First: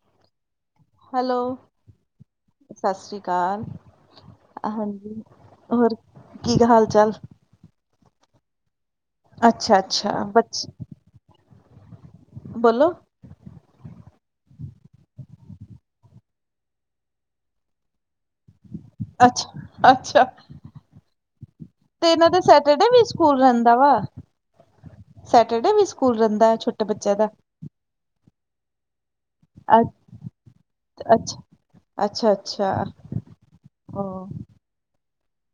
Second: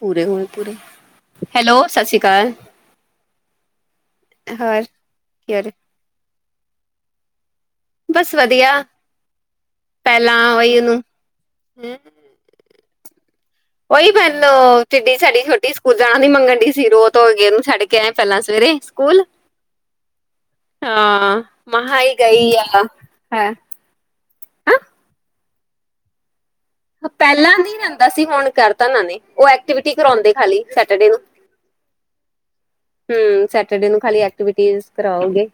ਪੂਰੇ ਹੋਏ ਪੂਰੇ। ਹੈਲੋ, ਸਤਿ ਸ਼੍ਰੀ ਅਕਾਲ ਸਤਿ ਸ੍ਰੀ ਅਕਾਲ। ਹੋਰ ਹਾਂਜੀ, ਕੀ ਹਾਲ ਹੋਰ ਕੀ ਹਾਲ ਚਾਲ? ਬਸ ਵਧੀਆ, ਅੱਛਾ ਅੱਛਾ ਪਹਿਲਾਂ ਬੱਚ ਓਈ ਉਹਨੂੰ ਬੋਲੋ। ਉਹੀ ਪਹਿਲੋ ਟਿੱਡੀ ਸਾਡੀ ਛੋਟੀ ਸਕੂਲ ਜਾਣਾ ਦੀ ਮੰਗਣ ਢਈ ਸੀ। ਰੋ ਧੋ ਕੇ ਇਹਨੂੰ ਛੱਡ ਕੇ ਆਏ ਪਹਿਲਾਂ ਸਵੇਰੇ ਸਕੂਲ ਅੱਛ ਅੱਛਾ। ਹਾਂ ਮਹਾ ਤੇ ਹੀ ਇਹਨਾਂ ਦਾ ਗਈ ਆ ਸੈਚਰਡੇ ਵੀ ਸਕੂਲ ਹੈ ਰਹਿੰਦਾ ਵਾ। ਸੈਚਰਡੇ ਵੀ ਸਕੂਲ ਰਹਿੰਦਾ ਹੈ ਛੁ ਪਹਿਲਾਂ ਨ ਹੁੰਦਾ ਸੀ ਹੁਣ ਕਰਤਾ ਇਹਨਾਂ ਨੇ ਉਹ ਅ ਐਕਟੀਵਿਟੀ ਕਰਾਉਂਦੇ ਖਾਲੀ ਸੈਚਰਡੇ ਨੂੰ। ਅੱਛਾ ਅੱਛਾ ਅੱਛਾ। ਹੂੰ ਸੈਚਰਡੇ ਨੂੰ ਖਾਲੀ ਉਹ ਐਕਟੀਵਿਟੀ ਕਰਾਓਗੇ।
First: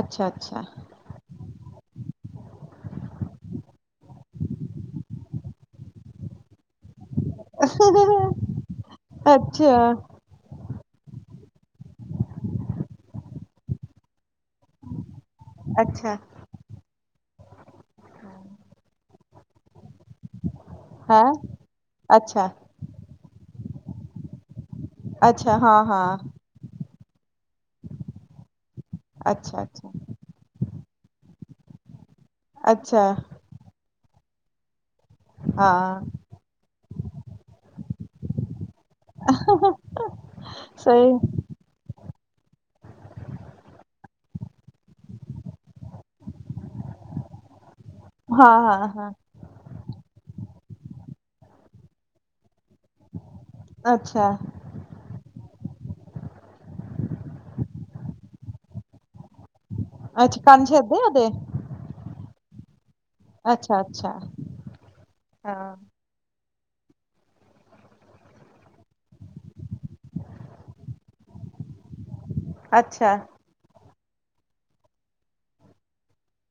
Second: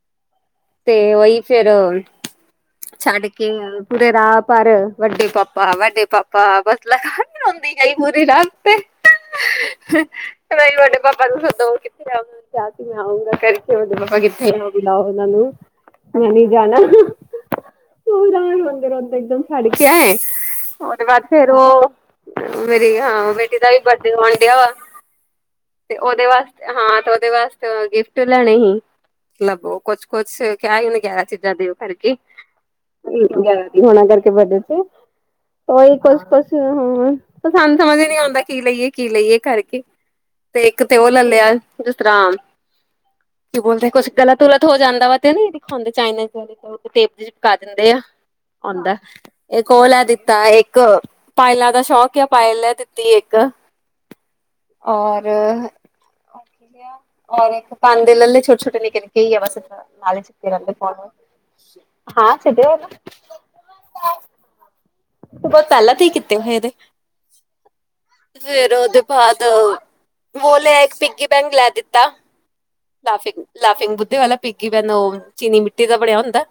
ਅੱਛਾ ਅੱਛਾ। ਤੇ ਉਹੀ ਫੇਰ ਛੱਡ ਕੇ ਪੂਰੇ ਰਾਹ ਪਰ ਵੱਡੇ ਪਾਪਾ ਆ ਵਡੇ ਪਾਪਾ ਬਸ ਲਗਾ ਨੀ [unintelligible] ਪੂਰ ਰਾਸਤੇ। ਅੱਛਾ ਮ ਵੱਡੇ ਪਾਪਾ ਨੂੰ ਸਦੋ ਕਿੱਥੇ ਆਉ ਚਤੀ ਮੈਂ ਆਊਂਗਾ ਕਰਕੇ ਉਹਦੇ ਪਾਪਾ ਕਿੱਥੇ ਹੋਦਾ ਉਹਨਾਂ ਨੂੰ ਅੱਛਾ ਮੈਂ ਨਹੀਂ ਜਾਣਾ ਤ ਰੋਂਦੇ ਰੋਂਦੇ ਇੱਕਦਮ ਛੱਡ ਕੇ ਆਏ। ਉਹਦੇ ਹੈਂ ਬਾਅਦ ਫੇਰ ਉਹ ਅੱਛਾ ਮੇਰੀ ਬੇਟੀ ਦਾ ਵੀ ਬਡੇ ਆਣ ਡਿਆ ਵਾ। ਅੱਛਾ ਹਾਂ ਤੇ ਹਾਂ ਉਹਦੇ ਵਾਸਤੇ ਹਾਂ ਤੇ ਉਹਦੇ ਵਾਸਤੇ ਗਿਫਟ ਲੈਣੇ ਸੀ। ਅੱਛਾ ਲੱਭੋ ਅੱਛਾ ਕੁਛ ਕੁਛ ਕਿਆ ਹੀ ਉਹਨੇ ਗਿਆਰਾਂ ਚੀਜ਼ਾਂ ਦਿਓ ਕਰਕੇ ਅੱਛਾ ਹੋਣਾ ਕਰਕੇ ਵਧੇ ਸੀ। ਹਾਂ ਉਹੀ ਕੁਛ ਕੁਛ ਹਾਂ ਸਾਨੂੰ ਸਮਝ ਹੀ ਨੀ ਆਉਂਦਾ ਕੀ ਲਈਏ। ਕੀ ਲਈਏ ਕਰਕੇ ਤੇ ਇੱਕ ਤੇ ਸਹੀ ਉਹ ਲੈ ਲਿਆ ਜਿਸ ਤਰ੍ਹਾਂ ਕੀ ਬੋਲ ਦੇ ਕੁਛ ਗਲਤੁ ਗੁਲਤ ਹੋ ਜਾਂਦਾ ਵਾ ਤੇ ਨਹੀ ਦਿਖਾਂਦੇ ਚਾਈਨਜ਼ ਵਾਲੇ ਟੇਪ ਜੇਈ ਲਗਾ ਦਿੰਦੇ ਆ ਹਾਂ ਹਾਂ ਆਉਂਦਾ ਹਾਂ ਇਹ ਕੋ ਲੈ ਤਾ ਇੱਕ ਪਾਇਲਾਂ ਦਾ ਸ਼ੌਕ ਆ ਪਾਇਲ ਨੇ ਦਿੱਤੀ ਇੱਕ ਅੱਛਾ ਔਰ ਔਰ ਇੱਕ ਭਾਂਡੇ ਲੇ ਲੋ ਛੋਟੇ ਛੋਟੇ ਨਿਕੇ ਨਿਕੇ ਹੀ ਆ ਬਸ ਨਾਲ ਅੱਛਾ ਕੰਨ ਛੇਦੇ ਉਹਦੇ [unintelligible] ਅੱਛਾ ਅੱਛਾ ਹਾਂ ਬਹੁਤ ਪਹਿਲਾਂ ਤੇ ਹੀ ਕੀਤੇ ਹੋਏ ਇਹਦੇ ਫੇਰ ਉਹਦੇ ਬਾਅਦ ਵੋ ਲ ਇੱਕ ਪਿੱਗੀ ਬੈਂਕ ਲੈ ਦਿੱਤਾ ਅੱਛਾ, ਲਾਫਿੰਗ ਲਾਫਿੰਗ ਬੁੱਧੇ ਵਾਲਾ ਪੀਗੀ ਮੈਨੂੰ ਉਹ ਚੀਨੀ ਮਿੱਟੀ ਦਾ ਬਣਿਆ ਹੁੰਦਾ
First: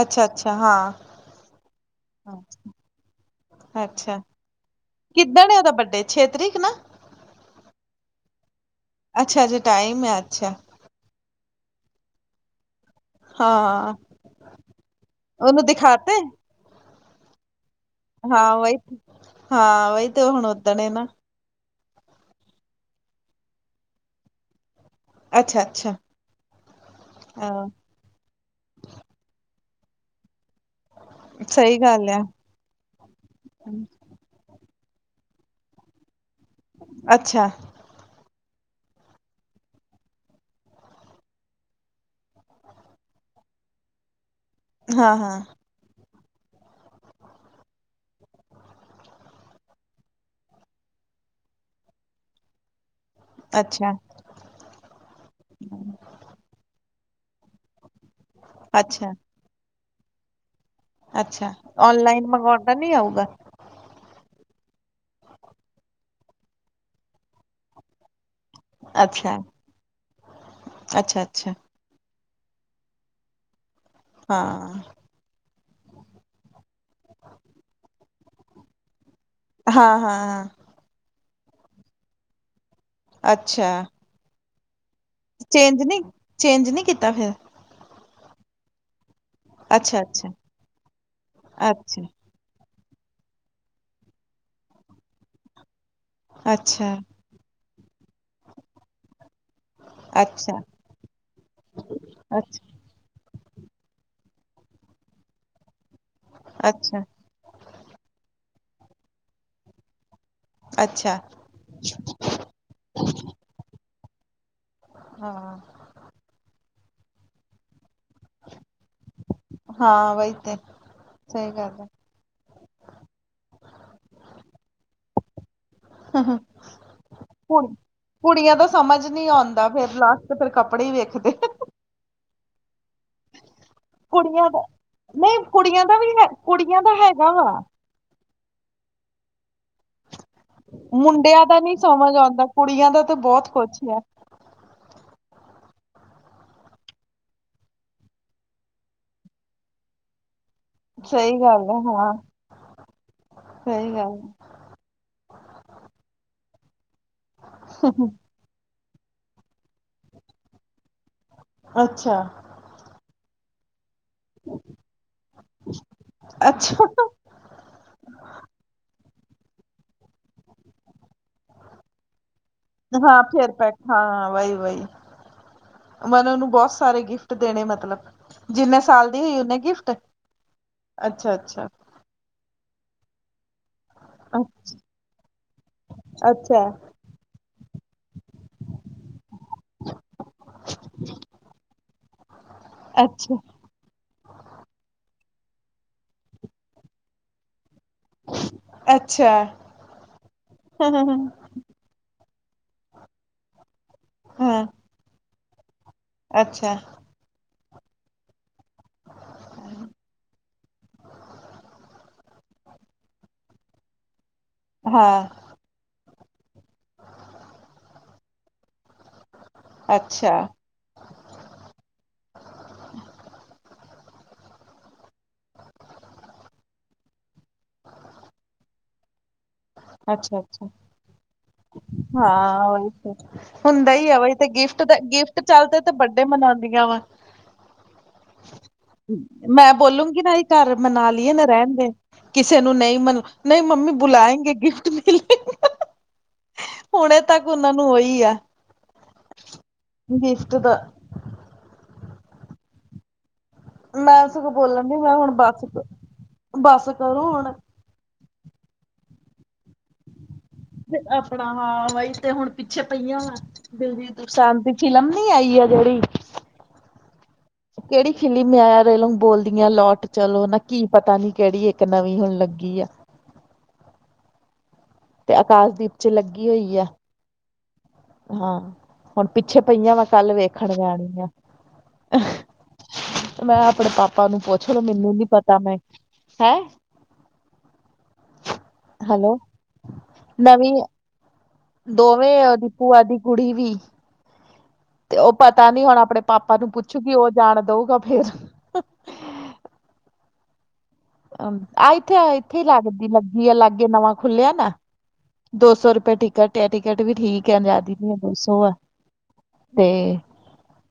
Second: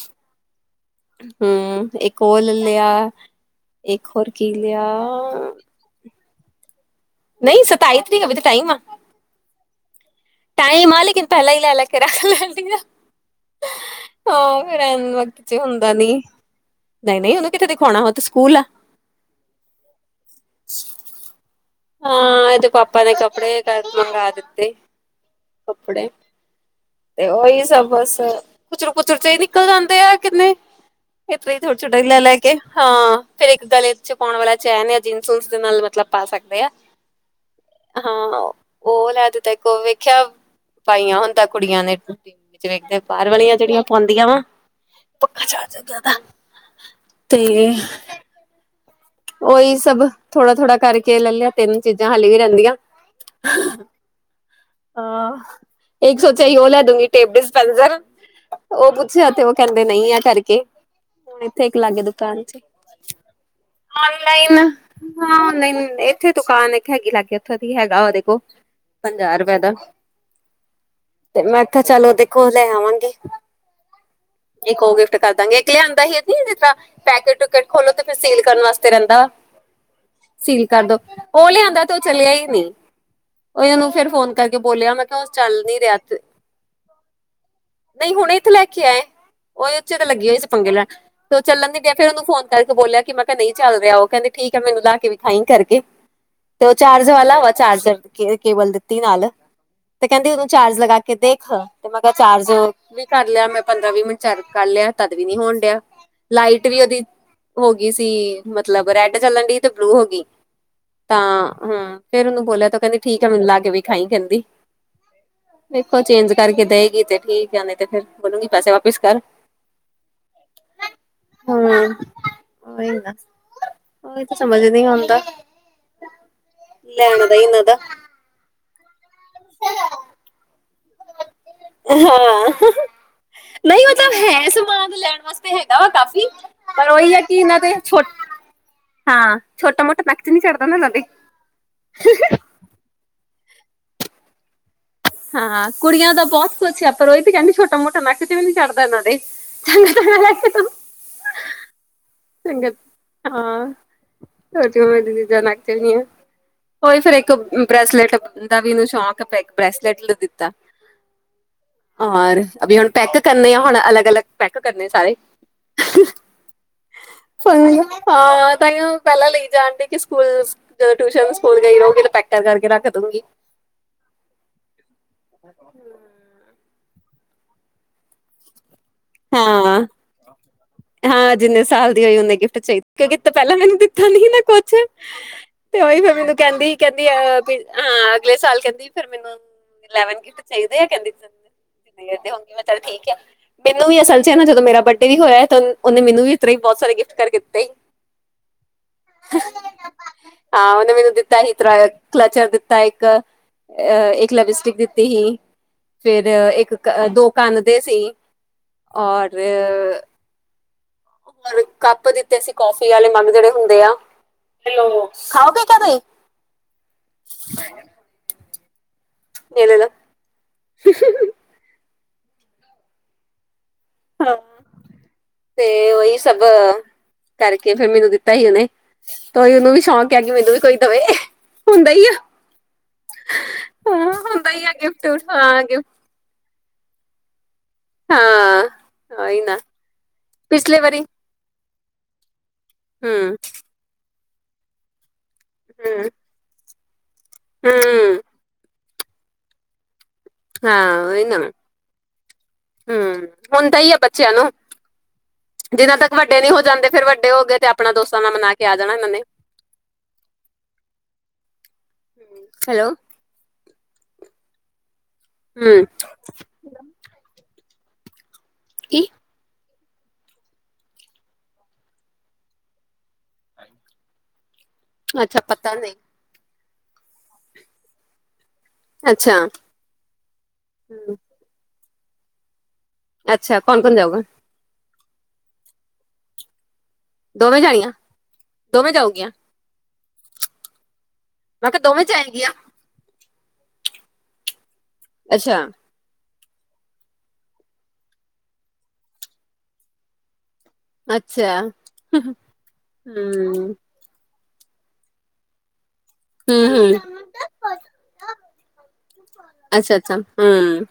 ਅੱਛਾ-ਅੱਛਾ ਹਾਂ, ਹੂੰ ਇੱਕ ਉਹ ਲੈ ਲਿਆ ਇੱਕ ਅੱਛਾ। ਹੋਰ ਕੀ ਲਿਆ ਕਿੱਦਣ ਏ ਉਹਦਾ ਬਰਡੇ ਛੇ ਤਰੀਕ ਨਾ ਨਹੀਂ ਸਤਾਈ ਤਰੀਕ ਹੈਵੇ ਤੇ ਟਾਈਮ ਆ ਅੱਛਾ ਅਜੇ ਟਾਈਮ ਐ ਅੱਛਾ ਨਹੀਂ ਮਾਂ ਲੇਕਨ ਪਹਿਲਾ ਈ ਲੈੈ ਕੇ ਰੱਖ ਲਦੀ ਹਾਂ, ਹਾਂ ਫਿਰ ਐਨ [unintelligible] ਚ ਉਹਨੂੰ ਹੁੰਦਾ ਨੀ ਦਿਖਾਤੇ ਨਹੀਂ ਨਹੀਂ ਉਹ ਹਾਂ ਉਹੀ ਹਾਂ ਉਹੀ ਤੇ ਹੁਣ ਉਦਣੇ ਨਾ ਹਾਂ ਇਹ ਦੇ ਪਾਪਾ ਨੇ ਕਪੜੇ ਕਰ ਮੰਗਾ ਦਿੱਤੇ ਅੱਛਾ-ਅੱਛਾ ਕੱਪੜੇ ਤੇ ਉਹੀ ਹਾਂ, ਸਭ ਬੱਸ ਕੁਚਰ ਕੁਚਰ ਚ ਹੀ ਨਿਕਲ ਜਾਂਦੇ ਆ ਕਿੰਨੇ [unintelligible] ਸਹੀ ਛੋਟੇ ਹੀ ਗੱਲ ਲੈ ਆ। ਲੈ ਹਾਂ ਫੇਰ ਇੱਕ ਗਲੇ ਚ ਪਾਉਣ ਵਾਲਾ ਚੈਨ ਇਨ ਨੂੰ ਜੀਨਸ ਦੇ ਨਾਲ ਮਤਲਬ ਪਾ ਸਕਦਾ ਅੱਛਾ ਹਾਂ ਉਹ ਲੈ ਤੇਰੇ ਕੋ ਵੇਖਿਆ ਪਾਈਆਂ ਹੁੰਦਾ ਕੁੜੀਆਂ ਨੇ ਟੀ ਵਿੱਚ ਵੇਖਦੇ ਬਾਹਰ ਵਾਲੀਆਂ ਜਿਹੜੀਆਂ ਪਾਉਂਦੀਆਂ ਵਾ ਹਾਂ-ਹਾਂ, ਪੱਕਾ [unintelligible] ਉਹੀ ਸਭ ਥੋੜਾ ਥੋੜਾ ਕਰਕੇ ਲੈ ਲਿਆ ਤਿੰਨ ਚੀਜ਼ਾਂ ਹਾਲੀ ਵੀ ਰਹਿੰਦੀਆਂ ਅੱਛਾ ਹਾਂ ਇੱਕ ਸੋਚਿਆ ਹੀ ਉਹ ਲੈ ਦੂੰਗੀ ਟੇਪ ਡਿਸਪੈਂਸਰ ਉਹ ਅੱਛਾ। ਪੁੱਛੇ ਆ ਕਹਿੰਦੇ ਨਹੀਂ ਆ ਕਰਕੇ ਹੁਣ ਅੱਛਾ ਇੱਥੇ ਇੱਕ ਲਾਗੇ ਔਨਲਾਈਨ ਦੁਕਾਨ ਚ ਮੰਗਵਾਉਣਦਾ ਨੀ ਆਊਗਾ ਔਨਲਾਈਨ ਹਾਂ ਨਹੀਂ ਇੱਥੇ ਦੁਕਾਨ ਇੱਕ ਹੈਗੀ ਲੱਗ ਗ ਉੱਥੋਂ ਦੀ ਹੈਗਾ ਉਹਦੇ ਕੋਲ ਅੱਛਾ, ਪੰਜਾਹ ਰੁਪਏ ਦਾ ਤੇ ਅੱਛਾ-ਅੱਛਾ। ਮੈਂ ਚਲੋ ਦੇਖੋ ਲੈ ਆਵਾਂਗੀ ਹਾਂ, ਦੇੋਗੇ ਕਰ ਦਾਂਗੇ ਇਕ ਲਿਆਂਦਾ ਹੀ ਜ ਪੈਕੇਟ ਟੂਕੇਟ ਖੋਲੋ ਤੇ ਫਿਰ ਸੀਲ ਕਰਨ ਵਸਤੇ ਰਹਿੰਦਾ ਹਾਂ ਹਾਂ ਹਾਂ ਕੀ ਕਰਦੋ ਉਹ ਲਿਆਂਦਾ ਤੇ ਉਹ ਚਲਿਆ ਹੀ ਨੀ ਅੱਛਾ ਉਹਨੂੰ ਫੇਿਰ ਫੋਨ ਕਰਕੇ ਬੋਲਿਆ ਮੈਂ ਚੱਲ ਨ ਚੇਂਜ ਨੀ ਰਿਹਾਥ ਚੇਂਜ ਨੀ ਕੀਤਾ ਫਿਰ, ਨਹੀਂ ਹੁਣੇ ਇੱਥੇ ਲੈ ਕੇ ਆਏ ਹੀ ਉਚੇ ਤਾਂ ਅੱਛਾ-ਅੱਛਾ, ਲੱਗੀ ਹੋਈ ਸੀ ਪੰੰਗੇ ਲੈ ਤੇ ਉਹ ਚੱਲਣ ਨ ਪਿਆ ਅੱਛਾ, ਫੇਰ ਉਹਨੂੰ ਫੋਨ ਤ ਬੋਲਿਆ ਕਿ ਮੈਂ ਕਿਹਾ ਨਹੀਂ ਚੱਲ ਰਿਹਾ ਉਹ ਕਹਿੰਦੇ ਠੀਕ ਹੈ ਮੈਨੂੰ ਲਾ ਕੇ ਵੀ ਥਾਈ ਕਰਕੇ ਅੱਛਾ, ਤੇ ਉਹ ਅੱਛਾ। ਚਾਰਜ ਵਾਲਾ ਵਾ ਚਾਰਜਰ ਕੇ ਕੇਬਲ ਦਿੱਤੀ ਨਾਲ ਤੇ ਕਹਿੰਦੀ ਉਹਨੂੰ ਅੱਛਾ ਚਾਰਜ ਲਗਾ ਕੇ ਦੇਖ ਤੇ ਮੈਂਰ ਚਾਰਜ ਅੱਛ ਵੀ ਕਰ ਲਿਆ ਮੈਂ ਪੰਦਰਾਂ ਵੀਹ ਮਿੰਟ ਚਾਰ ਕਰ ਲਿਆ ਤਦ ਵੀ ਨੀ ਹੋਣ ਡਿਆ ਲਾਈਟ ਵੀ ਉਹਦੀ ਅੱਛਾ ਹੋ ਗਈ ਸੀ ਮਤਲਬ ਰੈਡ ਚੱਲਣ ਡ ਤੇ ਬਲੂ ਹੋ ਗਈ ਅੱਛਾ ਤਾਂ ਹਮ ਫੇਰ ਉਹਨੂੰ ਬੋਲਿਆ ਉਹ ਕਹਿੰਦੀ ਠੀਕ ਹੈ ਮੈਨੂੰ ਲਾ ਕੇ ਵੀ ਖਾਈ ਕਹਿੰਦੀ ਹਾਂ ਦੇਖੋ ਚੇਂਜ ਕਰਕੇ ਦੇਵੇਗੀ ਤੇ ਠੀਕ ਆ ਨਹੀਂ ਤੇ ਫਿਰ ਬੋਲੂਗੀ ਪੈਸੇ ਵਾਪਿਸ ਕਰ ਹਾਂ ਵਹੀਤੇ ਸਹੀ ਗੱਲ ਹੈ। ਹਮ ਉਹੀ ਨਾ ਉਹੀ ਤਾਂ ਸਮਝ ਨ ਆਉਂਦਾ। ਲਣ ਕੁ ਦਈਨਦ ਕੁੜੀਆਂ ਤਾਂ ਸਮਝ ਨੀ ਆਉਂਦਾ, ਫੇਰ ਲਾਸਟ ਫਰ ਕੱਪੜੇ ਹੀ ਵੇਖਦੇ, ਹਾਂ ਨਹੀਂ ਉਹ ਤਾਂ ਕੁੜੀਆਂ ਹੈ ਦਾ ਸਮਾਨ ਲੈਣ ਨਹੀਂ ਵਾਸਤੇ ਹੈਗਾ ਕੁੜੀਆਂ ਵਾ ਦਾ ਵੀ ਕਾਫ਼ੀ ਹੈ ਕੁੜੀਆਂ ਪਰ ਦਾ ਉਹੀ ਹੈ ਹੈਗਾ ਕਿ ਇਹਨਾਂ ਵਾ ਤੇ ਛ ਹਾਂ ਛੋਟਾ ਮੋਟਾ ਮੈਂ ਮੁੰਡਿਆਂ ਦਾ ਨਹੀਂ ਸਮਝ ਆਉਂਦਾ ਕੁੜੀਆਂ ਦਾ ਤਾਂ ਬਹੁਤ ਕੁਛ ਹੈ ਹਾਂ ਕੁੜੀਆਂ ਦਾ ਬਹੁਤ ਕੁਛ ਆ ਪਰ ਉਹ ਇਹ ਤੇ ਕਹਿੰਦੀ ਛੋਟਾ ਮੋਟਾ ਨੱਕ ਤੇ ਵੀ ਨੀ ਚੜਦਾ ਇਹਨਾਂ ਦੇ ਚੰ ਸਹੀ ਗੱਲ ਹੈ ਹਾਂ ਹਾਂ ਸਹੀ ਗੱਲ ਹੈ ਚੀਜ਼ਾਂ ਨੱਖਦੀ ਉਹੀ ਫੇਿਰ ਇੱਕ ਬ੍ਰੈਸਲੇਟ ਦਾ ਵੀ ਇਹਨੂੰ ਸ਼ੌਕ ਬ੍ਰੈਸਲੇਟ ਨੂੰ ਦਿੱਤਾ ਹੈ। ਅੱਛਾ ਔਰ ਅ ਹੁਣ ਪੈਕ ਕਰਨੇ ਆ ਹੁਣ ਅਲੱਗ ਅਲੱਗ ਪੈਕ ਕਰਨੇ ਆ ਸਾਰੇ ਅੱਛਾ ਹਾਂ ਤਾਂ ਪਹਿਲਾਂ ਲਈ ਜਾਣ ਡ ਕਿ ਸਕੂਲ ਜਦੋਂ ਟਿਊਸ਼ਨ ਸਕੂਲ ਗਈ ਰਹੋਗੀੈ ਕਰਕੇ ਰ ਹਾਂ ਫੇਰ ਪੈਕ ਹਾਂ ਵਹੀ ਵਹੀ ਮਨ ਉਹਨੂੰ ਬਹੁਤ ਸਾਰੇ ਗਿਫਟ ਦੇਣੇ ਮਤਲਬ ਜਿੰਨੇ ਸਾਲ ਦੀ ਹੋਈ ਓਨੇ ਹਾਂ। ਗਿਫਟ ਅੱਛਾ ਹਾਂ ਜਿੰਨੇ ਅੱਛਾ ਸਾਲ ਹੋਈ ਉਹਨੇ ਗਿਟ ਚਾਹੀ ਕਿਉਂਕਿ ਪਹਿਲਾਂ ਮੈਨੂੰ ਨਾ ਕੁਛ ਤੇ ਉਹੀ ਮ ਮੈਨੂੰ ਅੱਛਾ ਕਹਿੰਦੀ ਕ ਹਾਂ ਅਗਲੇ ਸਾਲ ਕਹਿੰਦੀ ਫਿਰ ਮੈਨੂੰ ਇਵ ਗਿਟ ਚਾਹੀਦੇ ਆ ਕਹਿੰਦੇਦੇ ਹੋਗੇ ਮੈਂ ਚੱਲ ਠੀਕ ਆ ਅੱਛਾ ਮੈਨੂੰ ਵੀ ਅਸਲ ਚ ਹੈ ਨਾ ਜਦ ਮੇਰਾ ਬਡੇ ਵੀ ਹੋਇਆ ਤਾਂ ਉਹਨੇ ਮੈਨੂੰ ਵੀ ਇਸ ਤਰ ਹੀ ਬਹੁਤ ਸਾਰੇ ਗਿਫਟ ਕਰ ਦਿੱਤਾ ਸੀ ਅੱਛਾ ਹਾਂ ਉਹਹਨੇ ਮੈਨੂੰ ਦਿੱਤਾ ਸੀ ਤ ਕਲਚਰ ਦਿੱਤਾ ਇੱਕ ਅ ਇੱਕ ਹਾਂ, ਲਿਬਸਟਿਕ ਦਿੱਤੀ ਸੀ ਫਿਰ ਅੱਛਾ ਇੱਕ ਦੋ ਕੰਦੇ ਸੀ ਔਰ ਹੋਰ ਕੱਪ ਦਿੱਤੇ ਸੀ ਕਫੀ ਆੇ ਮਮ ਜਿਹੜੇ ਹੁੰਦੇ ਆਲ ਹਾਂ ਖਾਓਗੇ ਕ ਤੁ ਨ ਅੱਛਾ ਹਾਂ ਤੇ ਉਹੀ ਸਭ ਕਰਕੇ ਫੇਰ ਮੈਨੂੰ ਦਿੱਤਾ ਸੀ ਉਹਨੇ ਤਾਂਈ ਉਹਨੂੰ ਵੀ ਸ਼ੌਂਕ ਹੈ ਕਿ ਅੱਛਾ ਮੈਨੂੰ ਵੀ ਅੱਛਾ ਕੋਈ ਦਵੇ ਹੀ ਆ ਹਾਂ ਉਹੀ ਤੇ ਹੁੰਦਾ ਹੀ ਹਾਂ ਆਹੀ ਤੇ ਹੁੰਦਾ ਹੀ ਆ ਗਿਫਟ ਦਾ ਗਿਫਟ ਹਾਂ ਚੱਲਦੇ ਗਿਫਟ ਤੇ ਵੱਡੇ ਮਨਾਉਂਦੀਆਂ ਵਾ ਹਾਂ ਉਹੀ ਨਾ ਮੈਂ ਬੋਲੂਗੀ ਨਾ ਘਰ ਪਿਛਲੇ ਵਾਰੀ ਮਨਾਂ ਲਈਏ ਨਾ ਰਹਿਣ ਦੇ ਕਿਸੇ ਨੂੰ ਨਹੀਂ ਮਨ ਹੂੰ ਨਹੀਂ ਮੰਮੀ ਬੁਲਾਏਂ ਗਿਫਟ ਮਿਲੇ। ਹਮ ਹੁਣੇ ਤੱਕ ਉਹਨਾਂ ਨੂੰ ਉਹੀ ਆ। ਗਿਫਟ ਦਾ ਹਾਂ ਉਹ ਨਾ ਹਮ ਹੁਣਦਾ ਹੀ ਆ ਮੈਂ ਬੱਚਿਆਂ ਸਗੋਂ ਨੂੰ ਬੋਲਣ ਦੀ ਮੈਂ ਹੁਣ ਬਸ ਜਿਨਾਂ ਤੱਕ ਵੱਡੇ ਨਹੀਂ ਹੋ ਬਸ ਜਾਂਦੇ ਫੇਰ ਕਰੋ ਵੱਡੇ ਹੋ ਹੁਣ ਗਏ ਤੇ। ਆਪਣਾ ਦੋਸਤਾਂ ਨਾਲ ਮਨਾ ਕੇ ਆ ਜਾਣਾ ਇਹਨਾਂ ਨੇ ਤੇ ਆਪਣਾ ਹਾਂ ਬਾਈ ਤੇ ਹੁਣ ਪਿੱਛੇ ਹੈਲੋ ਪਈਆਂ ਵੈਂ ਦਿਲਜੀਤ ਬਸਾਂਤੀ ਫਿਲਮ ਨੀ ਆਈ ਆ ਹੂੰ ਜਿਹੜੀ ਕਿਹੜੀ ਖਿਲੀ ਮੈਂ ਆਇਆ ਕੀ ਰਲੋਂ ਬੋਲਦੀਆਂ ਲੌਟ ਚਲੋ ਨਾ ਕੀ ਪਤਾ ਨੀ ਕਿਹੜੀ ਇੱਕ ਨਵੀਂ ਹੁਣ ਲੱਗੀ ਆ। ਤੇ ਅੱਛਾ ਪਤਾ ਅਕਾਸ਼ਦੀਪ ਨਹੀਂ ਚ ਲੱਗੀ ਹੋਈ ਹੈ। ਹਾਂ ਹੁਣ ਅੱਛਾ ਪਿੱਛੇ ਪਈਆਂ ਵੈਂ ਕੱਲ ਵੇਖਣ ਹੂੰ, ਜਾਣੀ ਆ। ਮੈਂ ਅੱਛਾ ਕੌਣ ਆਪਣੇ ਕੌਣ ਜਾਊਗਾ ਪਾਪਾ ਨੂੰ ਪੁੱਛ ਲ ਮੈਨੂੰ ਨੀ ਪਤਾ ਮੈਂ ਹੈਂ। ਦੋਵੇਂ ਜਾਣੀਆਂ ਦੋਵੇਂ ਜਾਊਗੀਆਂ? ਹੈਲੋ ਨਵੀਂ ਮੈਂ ਕਿਹਾ ਦੋਵੇਂ ਜਾਏਗੀਆਂ ਉਹ ਦੀ ਭੂਆ ਦੀ ਕੁੜੀ ਵੀ। ਤੇ ਉਹ ਅੱਛਾ ਪਤਾ ਨੀ ਹੁਣ ਆਪਣੇ ਪਾਪਾ ਨੂੰ ਪੁੱਛੂਗੀ ਉਹ ਜਾਣ ਦਊਗਾ ਫੇਰ। ਅੱਛਾ ਆ ਇੱਥੇ ਇੱਥੇ ਹੀ ਲੱਗਦੀ ਲੱਗੀ ਆ ਹੂੰ ਲਾਗੇ ਨਵਾਂ। ਖੁੱਲਿਆ ਨਾ ਦੋ ਸੌ ਰੁਪਏ ਟਿਕਟ। ਘੱਟ ਹੂੰ ਆ ਹੂੰ ਟਿਕਟ ਵੀ ਠੀਕ ਆ ਆਜ਼ਾਦੀ ਨ ਆ ਦੋ ਸੋ ਆ ਤੇ। ਅੱਛਾ ਅੱਛਾ ਹੂੰ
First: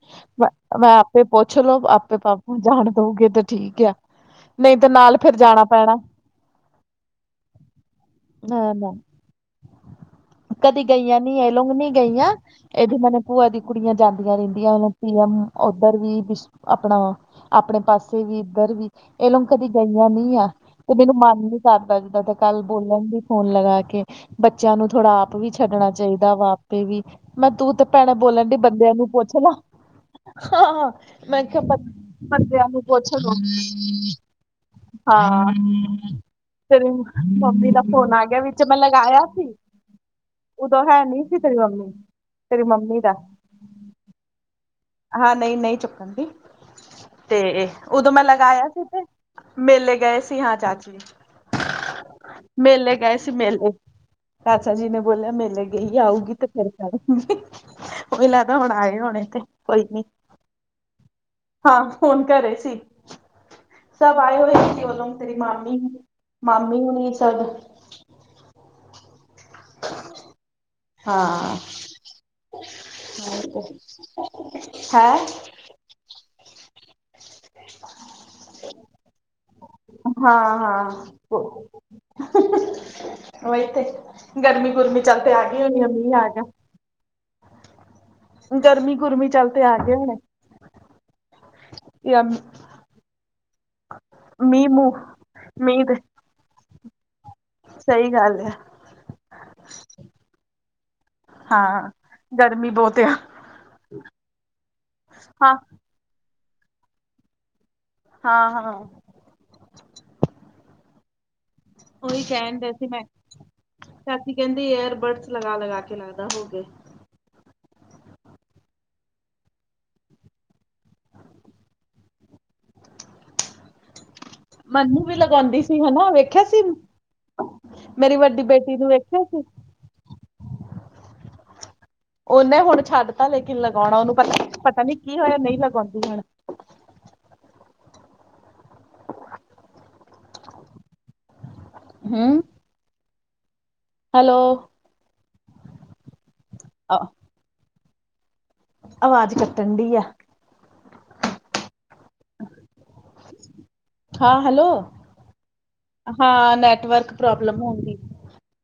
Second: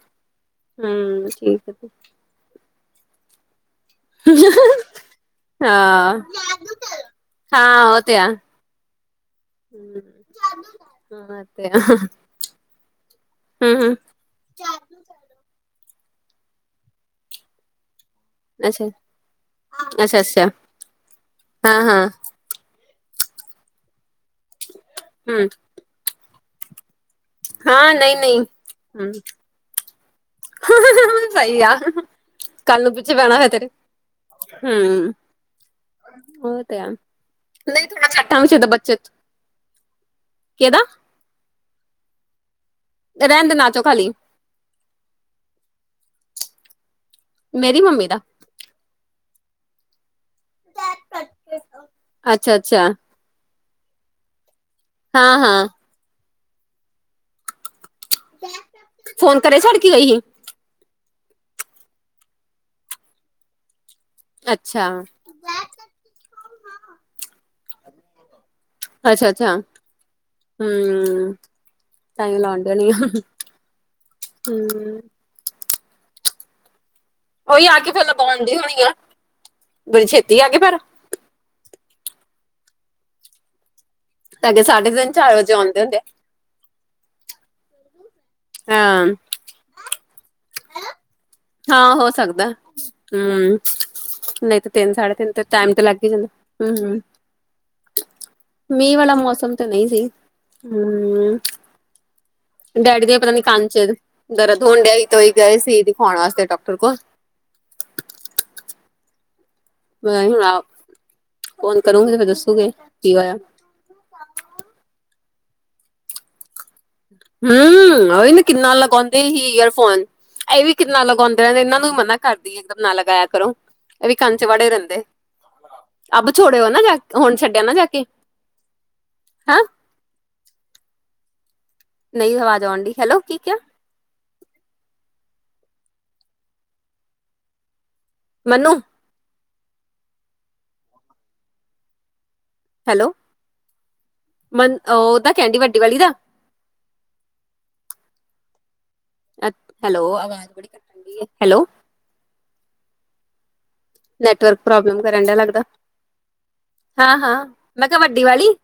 ਮੈਂ ਆਪੇ ਹੂੰ ਪੁੱਛ ਠੀਕ ਲੋੋ ਹੈ ਆਪੇ ਬਾਪੂ ਜਾਣ ਦਊਗੇ ਤੇ ਠੀਕ ਆ। ਹਾਂ ਨਹੀਂ [unintelligible] ਤੇ ਨਾਲ ਫਿਰ ਜਾਣਾ ਪੈਣਾ ਹਾਂ ਉਹ ਤੇ ਆ ਹੈ ਨਾ। ਹੂੰ ਕਦੀ ਗਈਆਂ ਨੀ ਹਾਂ ਇਹ ਤੇ ਲੋਗ ਆ। ਨੀ ਗਈਆਂ ਇਹ ਵੀ ਮਨ ਭੂਆ ਦੀ ਹੂੰ ਕੁੜੀਆਂ ਹੂੰ ਜਾਂਦੀ ਰਹਿੰਦੀਆਂ ਉਹ ਪੀ ਐਮ ਉਧਰ ਵੀ ਆਪਣਾ ਆਪਣੇ ਪਾਸੇ ਇਥੇ ਵੀ ਇੱਧਰ ਅੱਛਾ ਵੀ ਇਹ ਲੋਕ ਕਦੀ ਗਈਆਂ ਅੱਛਾ ਨੀ ਅੱਛਾ ਆ ਤੇ ਮੈਨੂੰ ਮਨ ਨੀ ਹਾਂ ਕਰਦਾ ਹਾਂ ਜਿੱਦਾਂ। ਤੇ ਕੱਲ ਬੋਲਣ ਦੀ ਫੋਨ ਲੱਗਾ ਕੇ ਬੱਚਿਆਂ ਨੂੰ ਥੋੜਾ ਆਪ ਹੂੰ ਵੀ ਛੱਡਣਾ। ਚਾਹੀਦਾ ਵਾ ਆਪੇ ਵੀ ਮੈਂ ਤੂੰ ਤੇ ਹਾਂ ਭੈਣ ਨਹੀਂ ਨਹੀਂ ਬੋਲਣ ਡਈ ਬੰਦਿਆਂ ਨੂੰ ਹੂੰ ਪੁੱਛ ਲਾ। ਹਾਂ ਮੈਂ ਕਿਹਾ ਸਹੀ ਆ ਬੰਦੇ ਬੰਦਿਆਂ ਨੂੰ ਕੱਲ ਪੁੱਛ ਪਿੱਛੇ ਲਓ। ਪੈਣਾ ਫੇਰ ਤੇਰੇ ਹੂੰ ਹਾਂ ਉਹ ਤੇ ਤੇਰੇ ਆ ਮੰਮੀ ਦਾ ਨਹੀਂ ਥੋੜਾ ਫੋਨ ਆ ਛੱਟਾਂ ਗਿਆ ਵਿੱਚ ਤਾਂ ਮੈਂ ਬੱਚੇ ਲਗਾਇਆ ਸੀ। ਕਿਹਦਾ ਉਦੋਂ ਹੈ ਨੀ ਸੀ ਤੇਰੀ ਮੰਮੀ ਤੇਰੀ ਮੰਮੀ ਦਾ। ਰਹਿਣ ਦੇ ਨਾ ਚੁੱਕ ਹਾਲੀ। ਹਾਂ, ਨਹੀਂ ਨਹੀਂ ਚੁੱਕਣ ਦੀ ਤੇ ਮੇਰੀ ਮੰਮੀ ਉਦੋਂ ਦਾ ਮੈਂ ਲਗਾਇਆ ਸੀ ਤੇ। ਮੇਲੇ ਗਏ ਸੀ ਹਾਂ ਚਾਚੀ ਅੱਛਾ ਅੱਛਾ ਮੇਲੇ ਗਏ ਸੀ ਮੇਲੇ। ਚਾਚਾ ਜੀ ਨੇ ਬੋਲਿਆ ਹਾਂ ਮੇਲੇ ਹਾਂ ਗਈ ਆਊਗੀ ਤੇ ਫਿਰ ਕਰੂਂਗੀ। ਉਹੀ ਲਗੱਦਾ ਹੁਣ ਆਏ ਹੋਣੇ ਉਥੇ। ਫੋਨ ਕਰੇ ਛੱਡ ਕੇ ਗਈ ਸੀ ਹਾਂ ਫੋਨ ਕਰ ਰਹੇ ਸੀ ਸੱਭ ਆਏ ਹੋਏ ਸੀ ਅੱਛਾ ਓਦੋਂ। ਤੇਰੀ ਮਾਮੀ ਮਾਮੀ ਹੋਣੀ ਸਗੋਂ। ਅੱਛਾ ਅੱਛਾ ਹਮ ਹਾਂ ਟਾਇਮ ਲਾਉਣ ਡਈ ਆ ਹਮ। ਹੈ ਉਹੀ ਆ ਕੇ ਫਿਰ ਲਗਾਉਣ ਦੀ ਹੋਣੀ ਆ ਬੜੀ ਛੇਤੀ ਹਾਂ ਆ ਗਏ ਫਿਰ। ਹਾਂ ਤੇ [unintelligible] ਅੱਗੇ ਗਰਮੀਂ ਸਾਢੇ ਗੁਰਮੀਂ ਤਿੰਨ ਚੱਲ ਤੇ ਚਾਰ ਆ ਵਜੇ ਗਈ ਹੋਣੀ ਆਉਂਦੇ ਆ ਹੁੰਦੇ ਮੀਂਹ ਆ ਗਿਆ। ਗਰਮੀਂ ਹਾਂ ਗੁਰਮੀਂ ਚੱਲ ਤੇ ਆ ਗਏ ਹੁਣੇ ਹਾਂ ਹੋ ਸਕਦਾ ਹਮ ਨਹੀਂ ਮੀਂਹ ਤਾਂ ਤਿੰਨ ਮੂੰਹ ਸਾਢੇ ਤਿੰਨ ਤੇ ਟਾਈਮ ਤੇ ਲੱਗਦਾ। ਹਮ ਹਮ। ਸਹੀ ਗੱਲ ਆ ਮੀਂਹ ਵਾਲਾ ਮੌਸਮ ਤਾਂ ਨਹੀਂ ਸੀ ਹਮ। ਹਾਂ ਗਰਮੀ ਬਹੁਤ ਡੈੱਡੀ ਆ ਦੇ ਪਤਾ ਨੀ ਕੰਨ ਚ ਦਰਦ ਹੋਣ ਡਿਆ ਹੀ ਤਾਂਈ ਹਾਂ ਗਏ ਸੀ ਦਿਖਾਉਣ ਵਾਸਤੇ ਡਾਕਟਰ ਕੋਲ। ਹਾਂ-ਹਾਂ। ਪਤਾ ਨਹੀਂ, ਹੁਣ ਆ, ਫੋਨ ਕਰੂੰਗੀ, ਉਹੀ ਫਿਰ ਕਹਿਣ ਦੱਸੂਗੇ ਡੇ ਸੀ ਮੈਂ ਕੀ ਹੋਇਆ। ਚਾਚੀ ਕਹਿੰਦੀ, ਏਅਰ ਬੱਡਸ ਲਗਾ-ਲਗਾਕੇ ਲਗਦਾ ਹੋਗਿਆ। ਹੂੰ, ਓਹੀ ਨਾ ਕਿੰਨਾ ਲਗਾਉਂਦੀ ਹੀ, ਈਅਰ ਫੋਨ। ਇਹ ਵੀ ਕਿੰਨਾ ਲਗਾਉਂਦੇ ਰਹੇ ਇਹਨਾਂ ਨੂੰ ਵੀ ਮਨਾ ਕਰਦੀ ਇਤਰ ਨਾ ਲਗਾਇਆ ਕਰੋ। ਇਹ ਵੀ ਕੰਨ'ਚੱ ਵਾੜੇ ਰਹਿੰਦੇ, ਮੈਨੂੰ ਵੀ ਲਗਾਉਂਦੀ ਸੀ ਹਨਾ ਅੱਬ ਵੇਖਿਆ ਛੋੜੇ ਸੀ ਹੋਨਾ ਜਾ, ਹੁਣ ਛੱਡਿਆ ਨਾ ਜਾਕੇ। ਮੇਰੀ ਵੱਡੀ ਬੇਟੀ ਨੂੰ ਵੇਖਿਆ ਸੀ ਹਾਂ ਉਹਨੇ ਆਵਾਜ਼ ਹੁਣ ਆਉਣ ਡਈ ਹੈਲੋ ਛੱਡਤਾ ਕੀ ਕਿਹਾ ਲੇਕਿਨ ਲਗਾਉਣਾ, ਉਹਨੂੰ ਪਤਾ-ਪਤਾ ਨੀ ਕੀ ਹੋਇਆ, ਨਹੀਂ ਲਗਾਉਂਦੀ ਹੁਣ। ਮੰਨੂੰ ਹੂੰ ਹੈਲੋ, ਹੈਲੋ ਮੰਨ ਉਹਦਾ ਕਹਿਂਦੀ ਵੱਡੀ ਵਾਲੀ ਦਾ। ਆਹ [unintelligible] ਕੱਟਣ ਡੀ ਆ ਹੈਲੋ, ਅਵਾਜ਼ ਬੜੀ ਘੱਟ ਆਂਦੀ ਏ, ਹੈਲੋ। ਹਮ [inaudible] ਨੈੱਟਵਰਕ ਪ੍ਰੋਬਲਮ ਕਰਨ ਡਿਆ ਲੱਗਦਾ, ਹਾਂ ਨੈਟਵਰਕ ਹਾਂ-ਹਾਂ, ਪ੍ਰੋਬਲਮ ਮੈਂ ਹੁੰਦੀ ਕਿਹਾ ਵੱਡੀ ਵਾਲੀ।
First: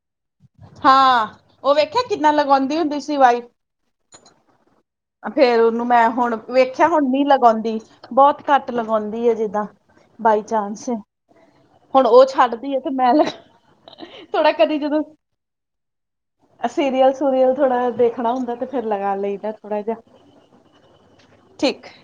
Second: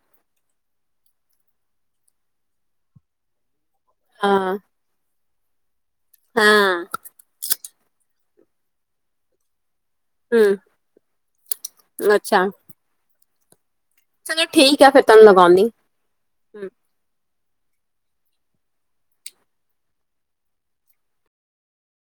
ਹਾਂ, ਉਹ ਵੇਖਿਆ ਕਿੰਨਾ ਲਗਾਉਂਦੀ ਹੁੰਦੀ ਸੀ, ਵਾਈ ਹਾਂ। ਫਿਰ ਉਹਨੂੰ ਮੈਂ, ਹੁਣ, ਵੇਖਿਆ ਹੁਣ ਨਹੀਂ ਲਗਾਉਂਦੀ, ਬਹੁੱਤ ਘੱਟ ਲਗਾਉਂਦੀ ਹੈ, ਜਿੱਦਾਂ। ਹੂੰ ਬਾਈਚਾਂਸ ਏ, ਹੁਣ ਉਹ ਅੱਛਾ ਛੱਡਦੀ ਆ ਤੇ, ਮੈਂ ਲ ਚਲੋ ਠੀਕ ਆ, ਫਿਰ ਤਹਾਂਨੁਂ ਲਗਾਉਂਨੀ। ਸੀਰੀਅਲ, ਸੁਰੀਅਲ ਥੋੜਾ ਦੇਖਣਾ ਹੁੰਦਾ, ਤੇ ਫਿਰ ਲਗਾ ਲਈਦਾ ਥੋੜਾ ਜਿਹਾ। ਠੀਕ ਏ।